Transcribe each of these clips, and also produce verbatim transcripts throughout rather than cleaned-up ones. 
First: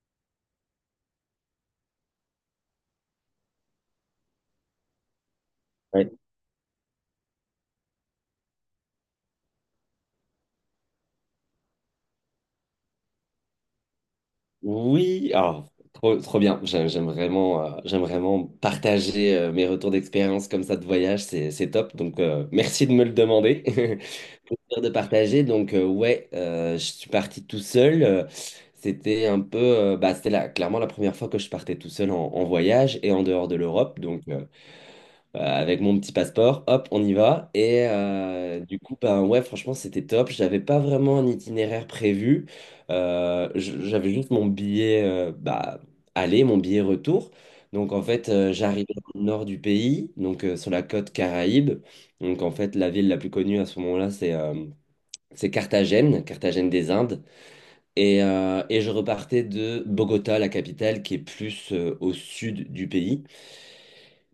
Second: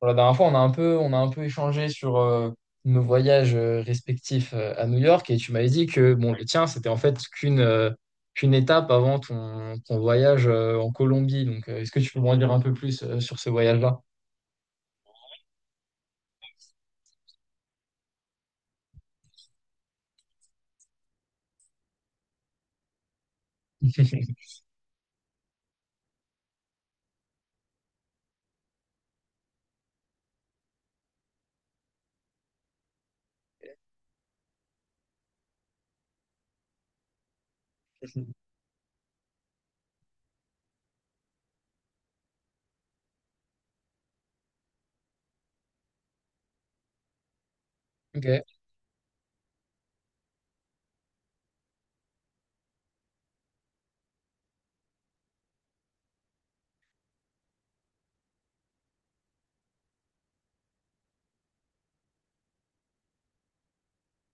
Voilà, la dernière fois, on a un peu, on a un peu échangé sur euh, nos voyages euh, respectifs euh, à New York, et tu m'avais dit Ouais. que bon, le tien, c'était en fait qu'une euh, qu'une étape avant ton, ton voyage euh, en Colombie. Donc, euh, est-ce que tu peux m'en dire un peu plus euh, sur ce voyage-là? Oui, alors, trop, trop bien. J'aime j'aime vraiment, euh, j'aime vraiment partager euh, mes retours d'expérience comme ça de voyage, c'est, c'est top. Donc, euh, merci de me le demander. Plaisir de partager. Donc, euh, ouais, euh, je suis parti tout seul. Euh, C'était un peu, euh, bah, c'était la- clairement la première fois que je partais tout seul en, en voyage et en dehors de l'Europe. Donc, euh, euh, avec mon petit passeport, hop, on y va. Et euh, du coup, ben ouais, franchement, c'était top. J'avais pas vraiment un itinéraire prévu. Euh, j- j'avais juste mon billet euh, bah, aller, mon billet retour. Donc en Ok, fait, euh, j'arrivais au nord du pays, donc euh, sur la côte Caraïbe. Donc en fait, la ville la plus connue à ce moment-là, c'est euh, c'est Carthagène, Carthagène des Indes. Et, euh, et je repartais de Bogota, la capitale, qui est plus euh, au sud du pays.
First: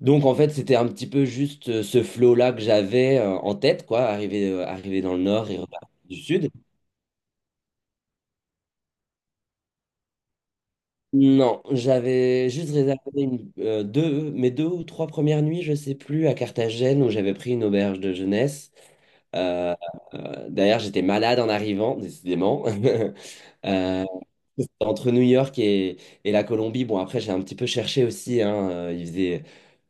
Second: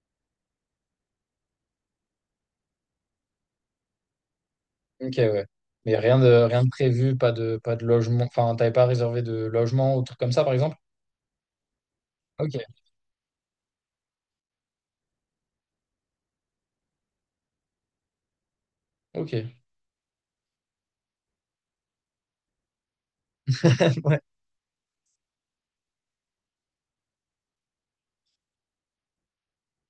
Donc en fait, c'était un petit peu juste euh, ce flow-là que j'avais euh, en tête, quoi, arriver, euh, arriver ok, dans le ouais. nord et repartir Mais du rien de, sud. rien de prévu, pas de, pas de logement. Enfin, t'avais pas réservé de logement ou truc comme ça, par exemple? Non, Ok, j'avais juste réservé une, euh, deux, mes deux ou trois premières nuits, je sais plus, à Carthagène où j'avais pris une auberge de jeunesse. ok. Euh, euh, D'ailleurs, j'étais malade en arrivant, décidément. Euh, C'était entre New York et, et la Colombie. Bon, après j'ai un petit peu cherché aussi, hein. euh, il faisait,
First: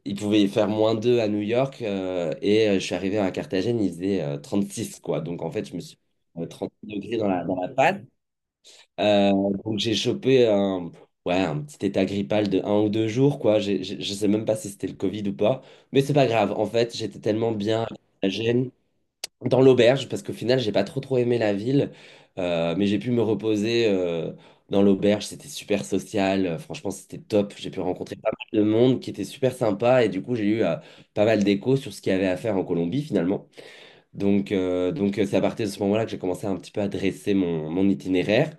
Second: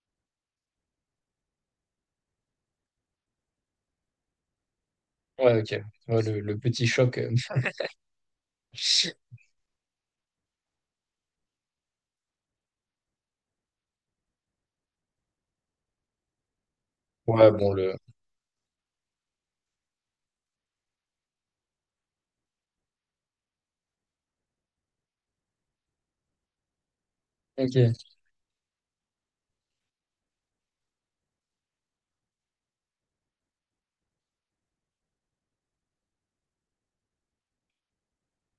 Il pouvait y faire moins deux à New York euh, et euh, je suis arrivé à Carthagène, il faisait euh, six quoi. Donc Ouais, en ouais, fait, je me ok. suis Ouais, le, euh, le trente petit degrés choc. dans euh. la, dans la patte. Euh, donc j'ai chopé un, ouais, un petit état grippal de un ou deux jours quoi. J'ai- j'ai- je sais même pas si c'était le Covid ou pas, mais c'est pas grave. En fait, j'étais Ouais, tellement bon, bien à le. Carthagène dans l'auberge parce qu'au final j'ai pas trop trop aimé la ville, euh, mais j'ai pu me reposer. Euh, dans l'auberge, c'était super social. Euh, franchement, c'était top. J'ai pu Ok, rencontrer pas mal de monde qui était super sympa et du coup j'ai eu euh, pas mal d'échos sur ce qu'il y avait à faire en Colombie finalement. Donc euh, donc euh, c'est à partir de ce moment-là que j'ai commencé un petit peu à dresser mon, mon itinéraire,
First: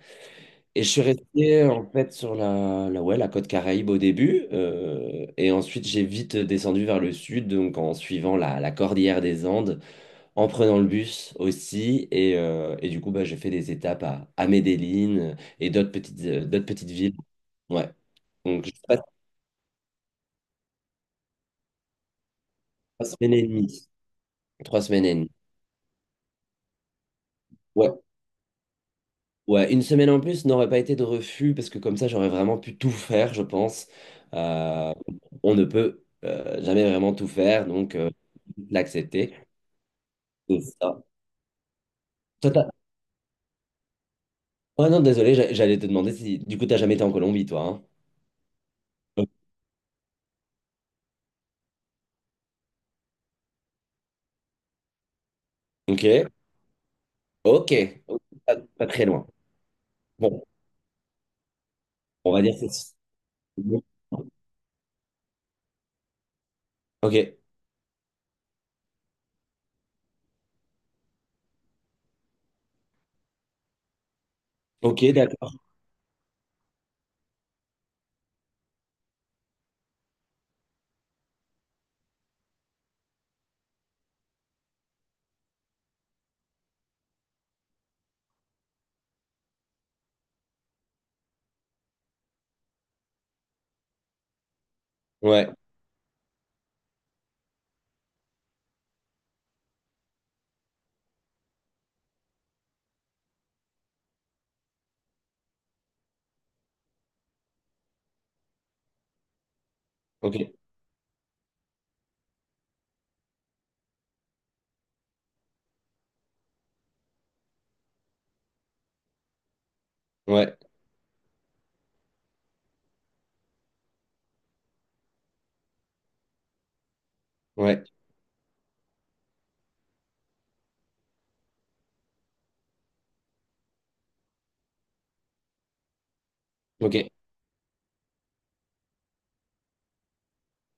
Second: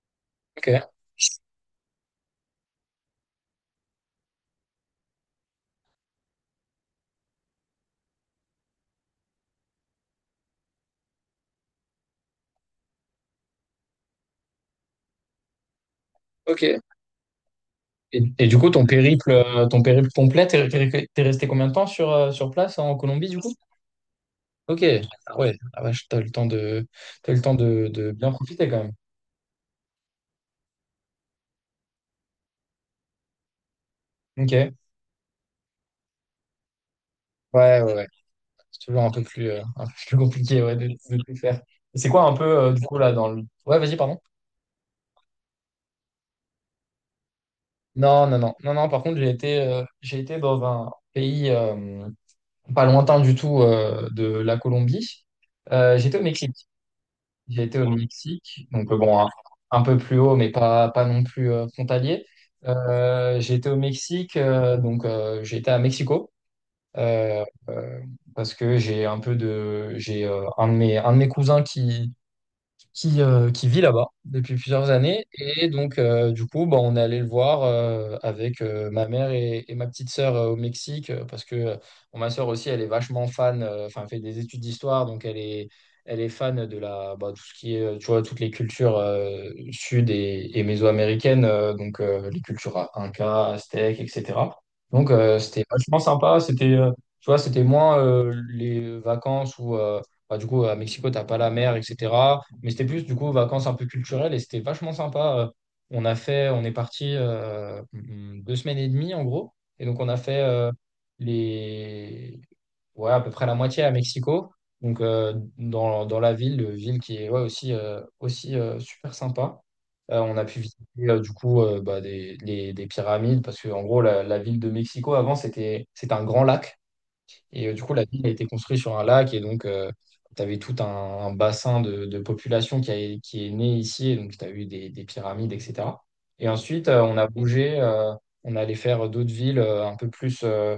et je ok, suis resté en fait sur la, la ouais la côte Caraïbe au début, euh, et ensuite j'ai vite descendu vers le sud, donc en suivant la la cordillère des Andes, en prenant le bus aussi. Et, euh, et du coup, bah, j'ai fait des étapes à, à Medellín et d'autres petites, euh, d'autres ok. petites villes. Ouais. Et, et du Donc, coup, je ton passe périple, euh, ton périple complet, t'es, t'es- t'es resté combien de temps sur, euh, sur place en trois Colombie, semaines du et coup? demie. Trois Ok. semaines et demie. Ah ouais, ah vache, t'as le temps de, t'as le temps de, Ouais. de bien profiter quand même. Ouais, une semaine en plus n'aurait pas été de refus parce que comme ça, j'aurais vraiment pu tout faire, je pense. Ok. Euh, on ne peut euh, jamais vraiment tout faire, Ouais, ouais, donc ouais. euh, C'est toujours un peu l'accepter. plus, euh, un peu plus C'est compliqué, ouais, de, ça. de tout faire. Et c'est quoi un peu, Toi, t'as- euh, du coup, là, dans le... Ouais, vas-y, pardon. Oh non, désolé, j'a- j'allais te demander si du coup, t'as jamais été en Colombie, toi. Non, non, non. Non, non, par contre, Hein. j'ai été, euh, j'ai été dans un pays euh, pas lointain du tout euh, de la Colombie. Euh, j'étais au Ok, Mexique. J'ai ok, été au pas, Mexique, pas donc euh, très bon, loin. un, un peu plus haut, Bon. mais pas, pas non plus euh, frontalier. On va dire que c'est... Euh, j'ai été au Mexique, euh, donc euh, j'ai été à Mexico, Ok, euh, euh, parce que j'ai un peu de, j'ai euh, un de mes, un de mes cousins qui, qui, euh, qui vit là-bas depuis plusieurs ok, années. d'accord. Et donc, euh, du coup, bah, on est allé le voir euh, avec euh, ma mère et, et ma petite sœur euh, au Mexique, euh, parce que euh, bon, ma sœur aussi, elle est vachement fan, euh, enfin, elle fait des études d'histoire, donc elle est, elle est fan de la, bah, tout ce qui est, euh, tu vois, toutes les cultures euh, sud et, et mésoaméricaines, euh, donc euh, les cultures incas aztèques, et cetera. Donc, euh, Ouais, c'était vachement sympa, c'était... euh, tu vois, c'était moins euh, les vacances où bah, du coup, à Mexico, t'as pas la mer, et cetera. Mais c'était plus, du coup, vacances un peu culturelles et c'était vachement sympa. Euh, On a fait, on est parti euh, mm, deux semaines et demie, en gros. Et donc, on a ok, fait euh, les... ouais, à peu près la moitié à Mexico. Donc, euh, dans, dans la ville, euh, ville qui est ouais, aussi, euh, aussi euh, super sympa. Euh, on a ouais, pu visiter, euh, du coup, euh, bah, des, les- des pyramides parce que, en gros, la, la ville de Mexico, avant, c'était, c'était un grand lac. Et euh, du ouais, coup, la ville a été construite sur un lac, et donc tu avais tout un, un bassin de, de population qui, a- qui est né ici. Et donc, tu as eu des, des pyramides, et cetera. Et ensuite, ok, euh, on a bougé, euh, on allait faire d'autres villes euh, un peu plus, euh,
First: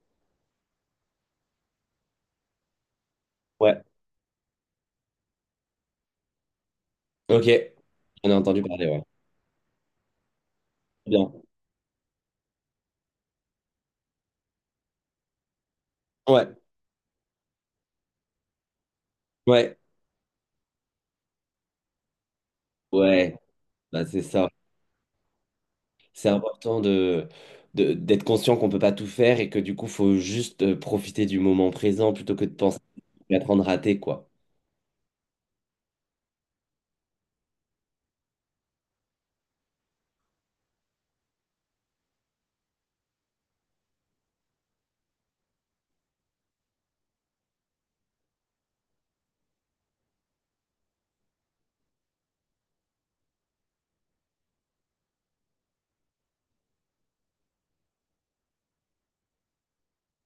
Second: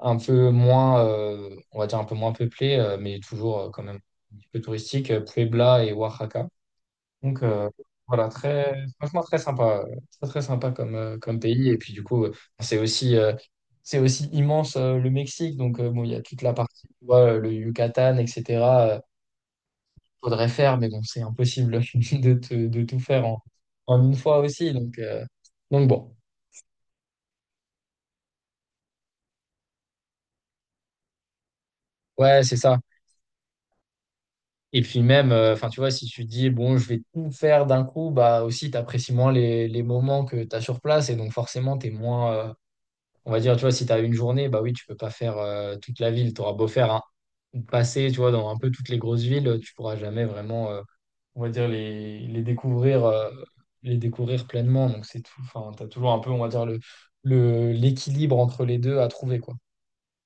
un peu moins, euh, on va dire un peu moins peuplées, euh, mais toujours euh, quand ouais, même un petit peu touristiques, euh, Puebla et Oaxaca. Donc ok. euh, voilà, J'en ai entendu très, parler, ouais. franchement très sympa, euh, très très sympa comme, euh, comme Bien. pays. Et puis du coup, euh, c'est aussi, euh, c'est aussi, immense euh, le Mexique. Donc euh, bon, il y a toute la Ouais, partie, tu vois, euh, le Yucatan, et cetera euh, ouais, Faudrait faire, mais bon, c'est impossible de, te- de tout faire ouais, en, en bah, une c'est fois ça. aussi. Donc, euh, donc bon, C'est important de, de- d'être conscient qu'on peut pas tout faire et que du coup, faut juste euh, profiter du moment présent plutôt ouais, que de c'est ça. penser à être en train quoi. Et puis même, euh, enfin tu vois, si tu dis bon, je vais tout faire d'un coup, bah aussi t'apprécies moins les, les moments que tu as sur place, et donc forcément t'es moins, euh. On va dire, tu vois, si tu as une journée, bah oui, tu peux pas faire euh, toute la ville. Tu auras beau faire un, passer, tu vois, dans un peu toutes les grosses villes, tu pourras jamais vraiment, euh, on va dire, les, les découvrir, euh, les découvrir pleinement. Donc c'est tout. Enfin, tu as toujours un peu, on va dire, le, le, l'équilibre entre les deux à trouver, quoi.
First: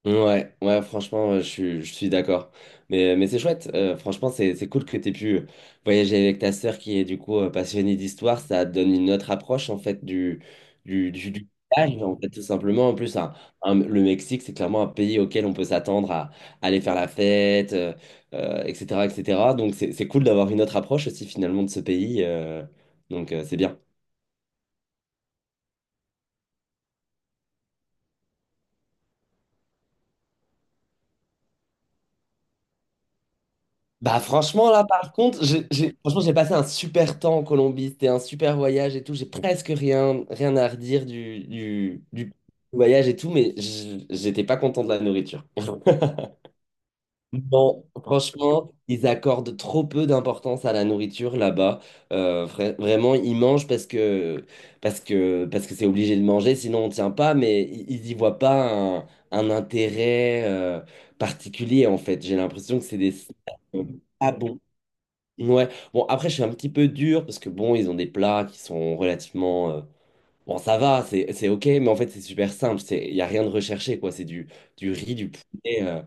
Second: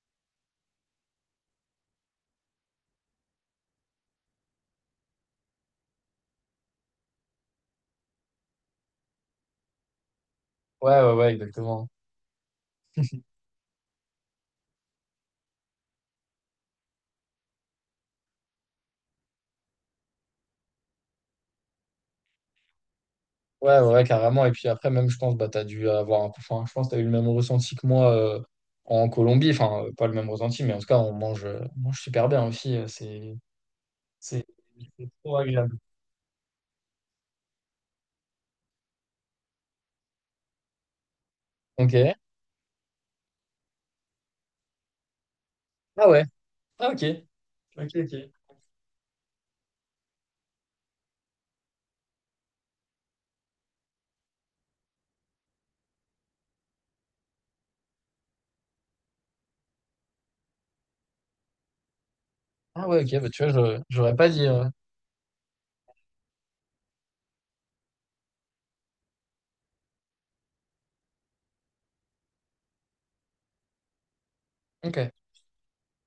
Ouais, ouais, franchement, euh, je suis, je suis d'accord. Mais, euh, mais c'est chouette. Euh, franchement, c'est, c'est cool que tu aies pu euh, voyager avec ta sœur qui est du coup euh, passionnée d'histoire. Ça donne une autre approche en fait du, Ouais, ouais, du, du, ouais, du exactement. voyage, en fait, tout simplement. En plus, un- un- Le Mexique, c'est clairement un pays auquel on peut s'attendre à, à aller faire la fête, euh, euh, et cetera, et cetera. Donc, c'est, c'est cool d'avoir une autre approche aussi finalement de ce pays. Euh, donc, euh, c'est Ouais, bien. ouais, ouais, carrément. Et puis après, même, je pense, bah, t'as dû avoir un peu, enfin, je pense que t'as eu le même ressenti que moi euh, en Colombie. Enfin, euh, pas le même ressenti, mais en tout cas, on mange, euh, on mange super bien aussi. euh, C'est, Bah c'est franchement là c'est par trop contre j'ai agréable. j'ai- franchement j'ai passé un super temps en Colombie. C'était un super voyage et tout. J'ai presque rien rien à redire du Ok. du, du voyage et tout, mais j- j'étais pas content de la nourriture. Ah ouais. Ah ok. Non, Ok, ok. franchement, ils accordent trop peu d'importance à la nourriture là-bas. Euh, vra- vraiment, ils mangent parce que parce que parce que c'est obligé de manger sinon on tient pas, mais i- ils y voient pas un, un intérêt euh, particulier. En fait, j'ai l'impression que Ah c'est ouais, des... ok, bah tu vois, je- j'aurais pas Ah. dit. euh, Ouais, bon, après je suis un petit peu dur parce que bon, ils ont des plats qui sont relativement euh, bon, ça va, c'est c'est OK, mais en fait, c'est super simple. C'est, il n'y a rien de recherché, quoi. C'est du, du Ok. riz, du poulet, euh,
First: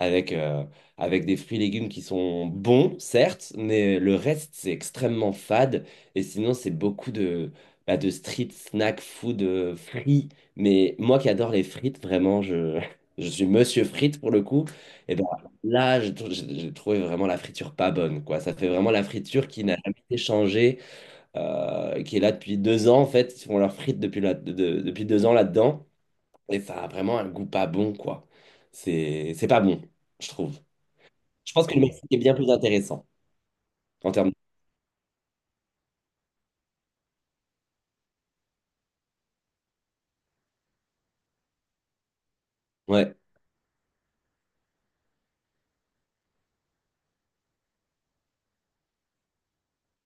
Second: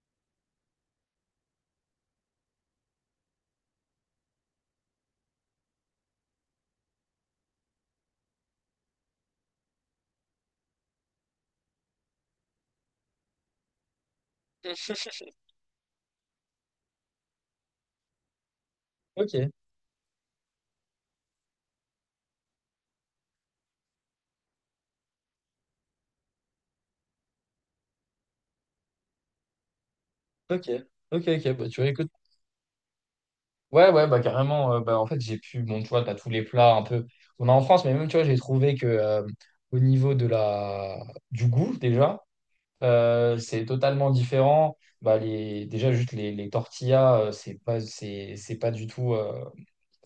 avec, euh, avec des fruits et légumes qui sont bons, certes, mais le reste, c'est extrêmement fade. Et sinon, c'est beaucoup de, bah, de street snack food euh, frits. Mais moi qui adore les frites, vraiment, je, je suis monsieur frites pour le coup. Et ben là, j'ai tr- j'ai- j'ai trouvé vraiment la friture pas bonne, quoi. Ça fait vraiment la Ok, friture qui n'a jamais été changée, euh, qui est là depuis deux ans en fait. Ils font leurs frites depuis, là- de- de- depuis deux ans là-dedans. Et ça a vraiment un goût pas bon, quoi. C'est c'est pas bon, je trouve. ok, ok, Je ok. pense Bah, que le tu vois, Mexique écoute. est bien plus intéressant Ouais, ouais, en bah termes de... carrément. Euh, bah, en fait, j'ai pu. Bon, tu vois, t'as tous les plats un peu. On a en France, mais même, tu vois, j'ai trouvé que euh, au niveau de la... du goût, déjà, Ouais, euh, c'est totalement différent. Bah, les... Déjà, juste les, les tortillas, euh, c'est pas, c'est, c'est pas du tout. euh,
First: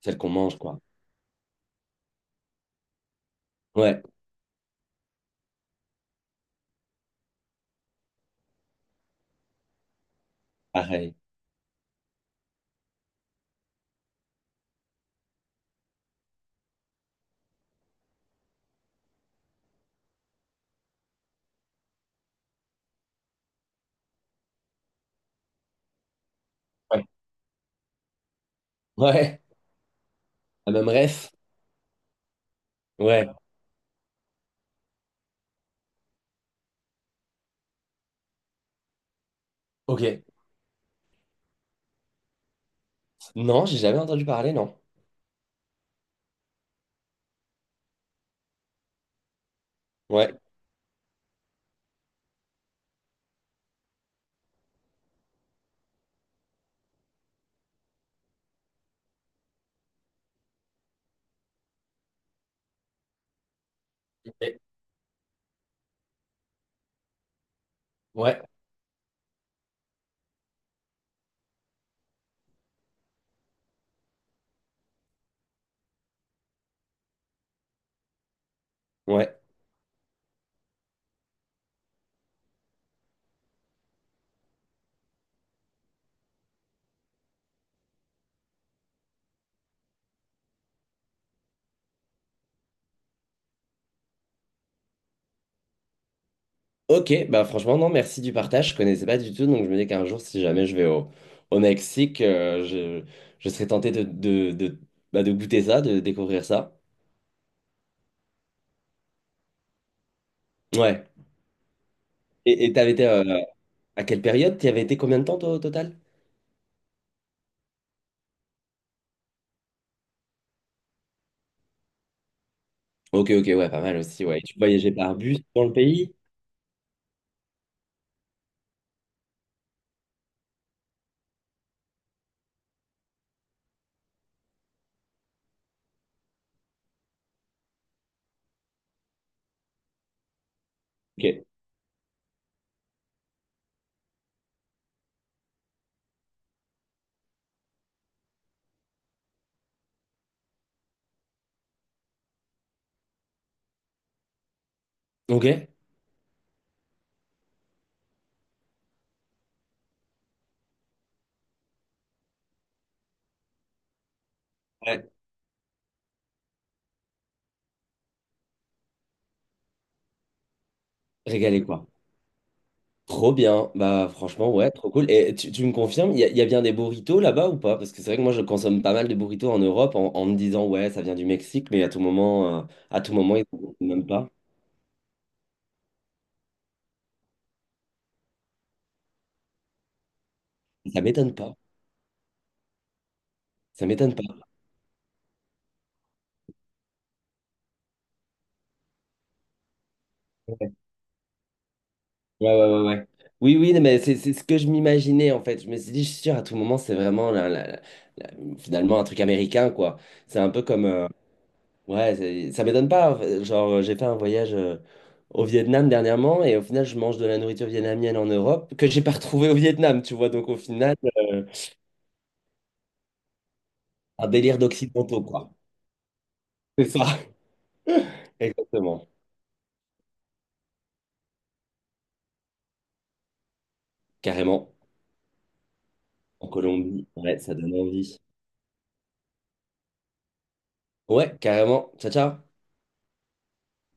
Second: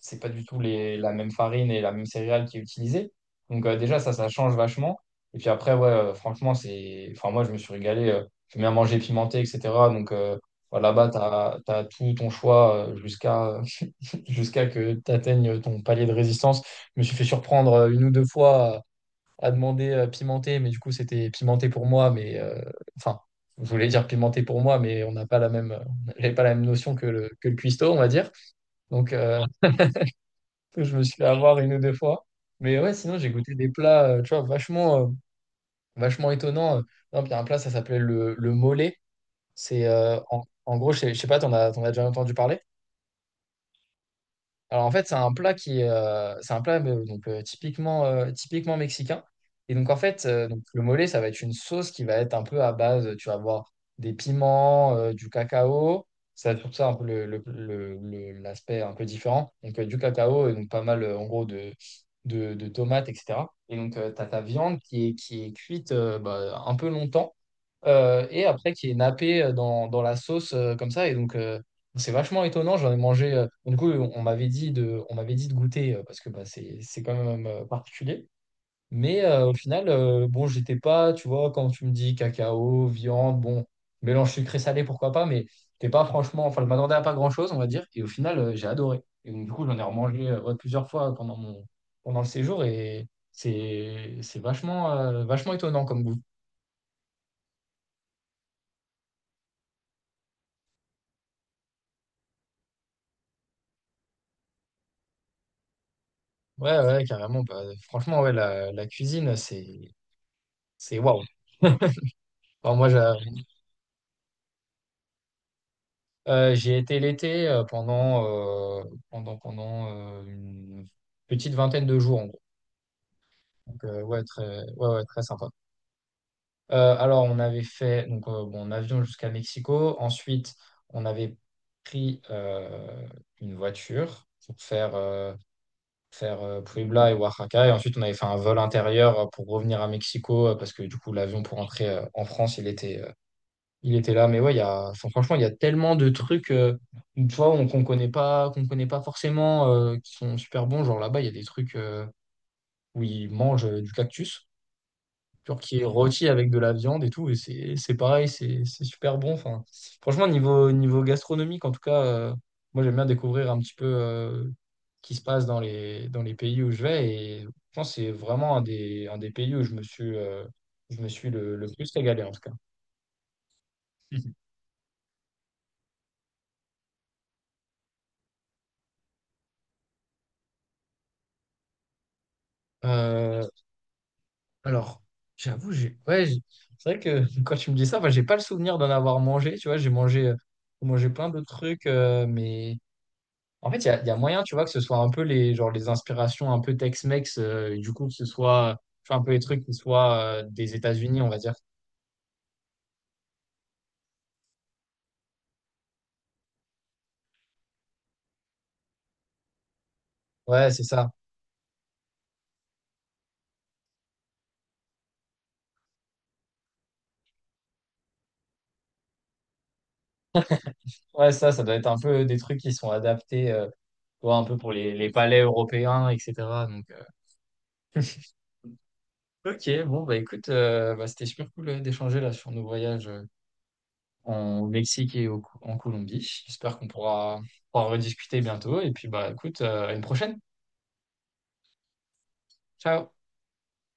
celle pas qu'on du mange, tout quoi. les, la même farine et la même céréale qui est utilisée. Donc euh, déjà, Ouais, ça, ça change vachement. Et puis après, ouais, euh, franchement, c'est... enfin, moi, je me suis régalé. Euh, j'aime bien manger pimenté, et cetera. Donc euh, bah, là-bas, pareil. t'as, t'as tout ton choix euh, jusqu'à jusqu'à que t'atteignes ton palier de résistance. Je me suis fait surprendre euh, une ou deux fois à, à demander euh, pimenté, mais du coup, c'était pimenté pour moi, mais... euh, enfin, je voulais dire pimenté pour moi, mais on n'a pas la même, on n'a pas la même notion Ouais. que le, que le cuistot, on va dire. Donc, euh, Ouais, la donc, même je me suis fait ref. avoir une ou deux fois. Mais ouais, sinon, Ouais, j'ai goûté des plats, euh, tu vois, vachement, euh, vachement étonnants. Euh, Par exemple, il y a un plat, ça s'appelait le, le mollet. C'est, euh, ok. en, en gros, je sais, je sais pas, t'en as, t'en as déjà entendu parler? Non, j'ai jamais entendu parler, non. Alors en fait, c'est un plat qui est, euh, c'est un plat euh, donc euh, typiquement euh, typiquement mexicain. Et donc en fait, Ouais. euh, donc le mole, ça va être une sauce qui va être un peu à base, tu vas avoir des piments, euh, du cacao. Ça, tout ça un peu le, le- le- le- l'aspect un peu différent. Donc euh, du cacao et donc pas mal euh, en gros de de, de tomates, et cetera. Et donc tu as ta viande qui est qui est cuite euh, bah, un peu longtemps, euh, Ouais, et après qui est nappé euh, dans dans la sauce euh, comme ça. Et donc euh, c'est vachement étonnant, j'en ai mangé. Euh, du coup, on m'avait dit de, on m'avait dit de goûter euh, parce que bah, c'est, c'est quand même euh, particulier. Mais ouais. euh, au final, euh, bon, j'étais pas, tu vois, quand tu me dis cacao, viande, bon, mélange sucré-salé, pourquoi pas, mais t'es pas franchement, enfin, je m'attendais à pas grand-chose, on va dire. Et au final, euh, j'ai adoré. Et donc, du coup, j'en ai remangé euh, ouais, plusieurs fois pendant mon, pendant le séjour, et c'est, c'est vachement, euh, vachement étonnant comme goût. Ok, bah franchement, non, merci du partage. Je connaissais pas du tout, donc je me dis qu'un jour, si jamais je vais au, au Mexique, euh, je, je serais tenté de, de, de, bah, de goûter ça, de découvrir Ouais, ça. ouais, carrément. Bah, franchement, ouais, la, la cuisine, c'est, c'est Ouais. waouh. Et et Enfin, moi, t'avais été j'a- euh, à quelle période? T'y avais été combien de temps toi, au total? Euh, j'y ai été l'été euh, pendant, euh, pendant, pendant euh, une petite vingtaine de jours en gros. Ok, ok, ouais, pas Donc, mal euh, ouais, aussi, ouais. Tu très, ouais, voyageais ouais, par très bus sympa. dans le pays? Euh, alors, on avait fait donc, euh, bon, en avion jusqu'à Mexico. Ensuite, on avait pris euh, une voiture pour faire, euh, faire euh, Puebla et Oaxaca. Et ensuite, on avait fait un vol intérieur euh, pour revenir à Mexico euh, parce que du coup, l'avion Ok. pour rentrer euh, en France, il était, euh, Il était là. Mais ouais, il y a, enfin, franchement, il y a tellement de trucs, euh, une fois, on- qu'on connaît pas, qu'on connaît pas forcément, euh, qui sont super bons. Genre là-bas, il y a des trucs euh, où ils mangent euh, du cactus, genre Ok. qui est rôti avec de la viande et tout, et c'est, c'est pareil, c'est, c'est super bon. Enfin, franchement, niveau, niveau gastronomique, en tout cas, euh, moi, j'aime bien découvrir un petit peu euh, Ouais. qui se passe dans les, dans les pays où je vais. Et je pense que c'est vraiment un des, un des pays où je me suis, euh, je me suis le, Régalé, le quoi. plus régalé, en tout cas. Trop bien. Bah franchement, ouais, trop cool. Et tu, tu me confirmes, il y, a il y a bien des burritos là-bas ou pas? Parce que c'est vrai que moi je consomme pas mal de burritos en Europe en, en me disant ouais, ça vient du Mexique, mais à tout moment, euh, à tout moment, ils Euh, n'en font même pas. Alors, j'avoue, j'ai. Ouais, j'ai- c'est vrai que quand tu me dis ça, enfin, j'ai pas le souvenir d'en avoir mangé. Tu vois, j'ai mangé, euh, j'ai Ça mangé plein m'étonne de pas. trucs, euh, mais en fait, il Ça y a, il y m'étonne a pas. moyen, tu vois, que ce soit un peu les, genre, les inspirations un peu Tex-Mex, euh, et du coup, que ce soit, tu vois, un peu les trucs qui soient euh, des Ouais, États-Unis, on va dire. ouais, ouais, ouais. Oui, oui, mais c'est c'est ce que je m'imaginais en fait. Je me suis dit, je suis sûr, à tout moment, c'est vraiment la- la- la- finalement un truc américain, quoi. C'est un peu Ouais, c'est comme. euh, ça. Ouais, c'est- ça m'étonne pas. Genre, euh, j'ai fait un voyage euh, au Vietnam dernièrement et au final, je mange de la nourriture vietnamienne en Europe que j'ai pas retrouvée au Vietnam, tu vois. Donc, au final, Ouais, euh, ça, ça doit être un peu des trucs qui sont adaptés, euh, tu un vois, un peu délire pour les, les d'occidentaux, palais quoi. européens, et cetera. Donc, C'est ça. Exactement. euh, ok, bon, bah écoute, euh, bah, c'était super cool euh, d'échanger là sur nos voyages. Euh, en- au Carrément. Mexique et au- en Colombie. En J'espère qu'on Colombie. Ouais, pourra, ça donne pourra envie. rediscuter bientôt. Et puis, bah, écoute, euh, à une prochaine. Ouais, carrément. Ciao, ciao. Ciao.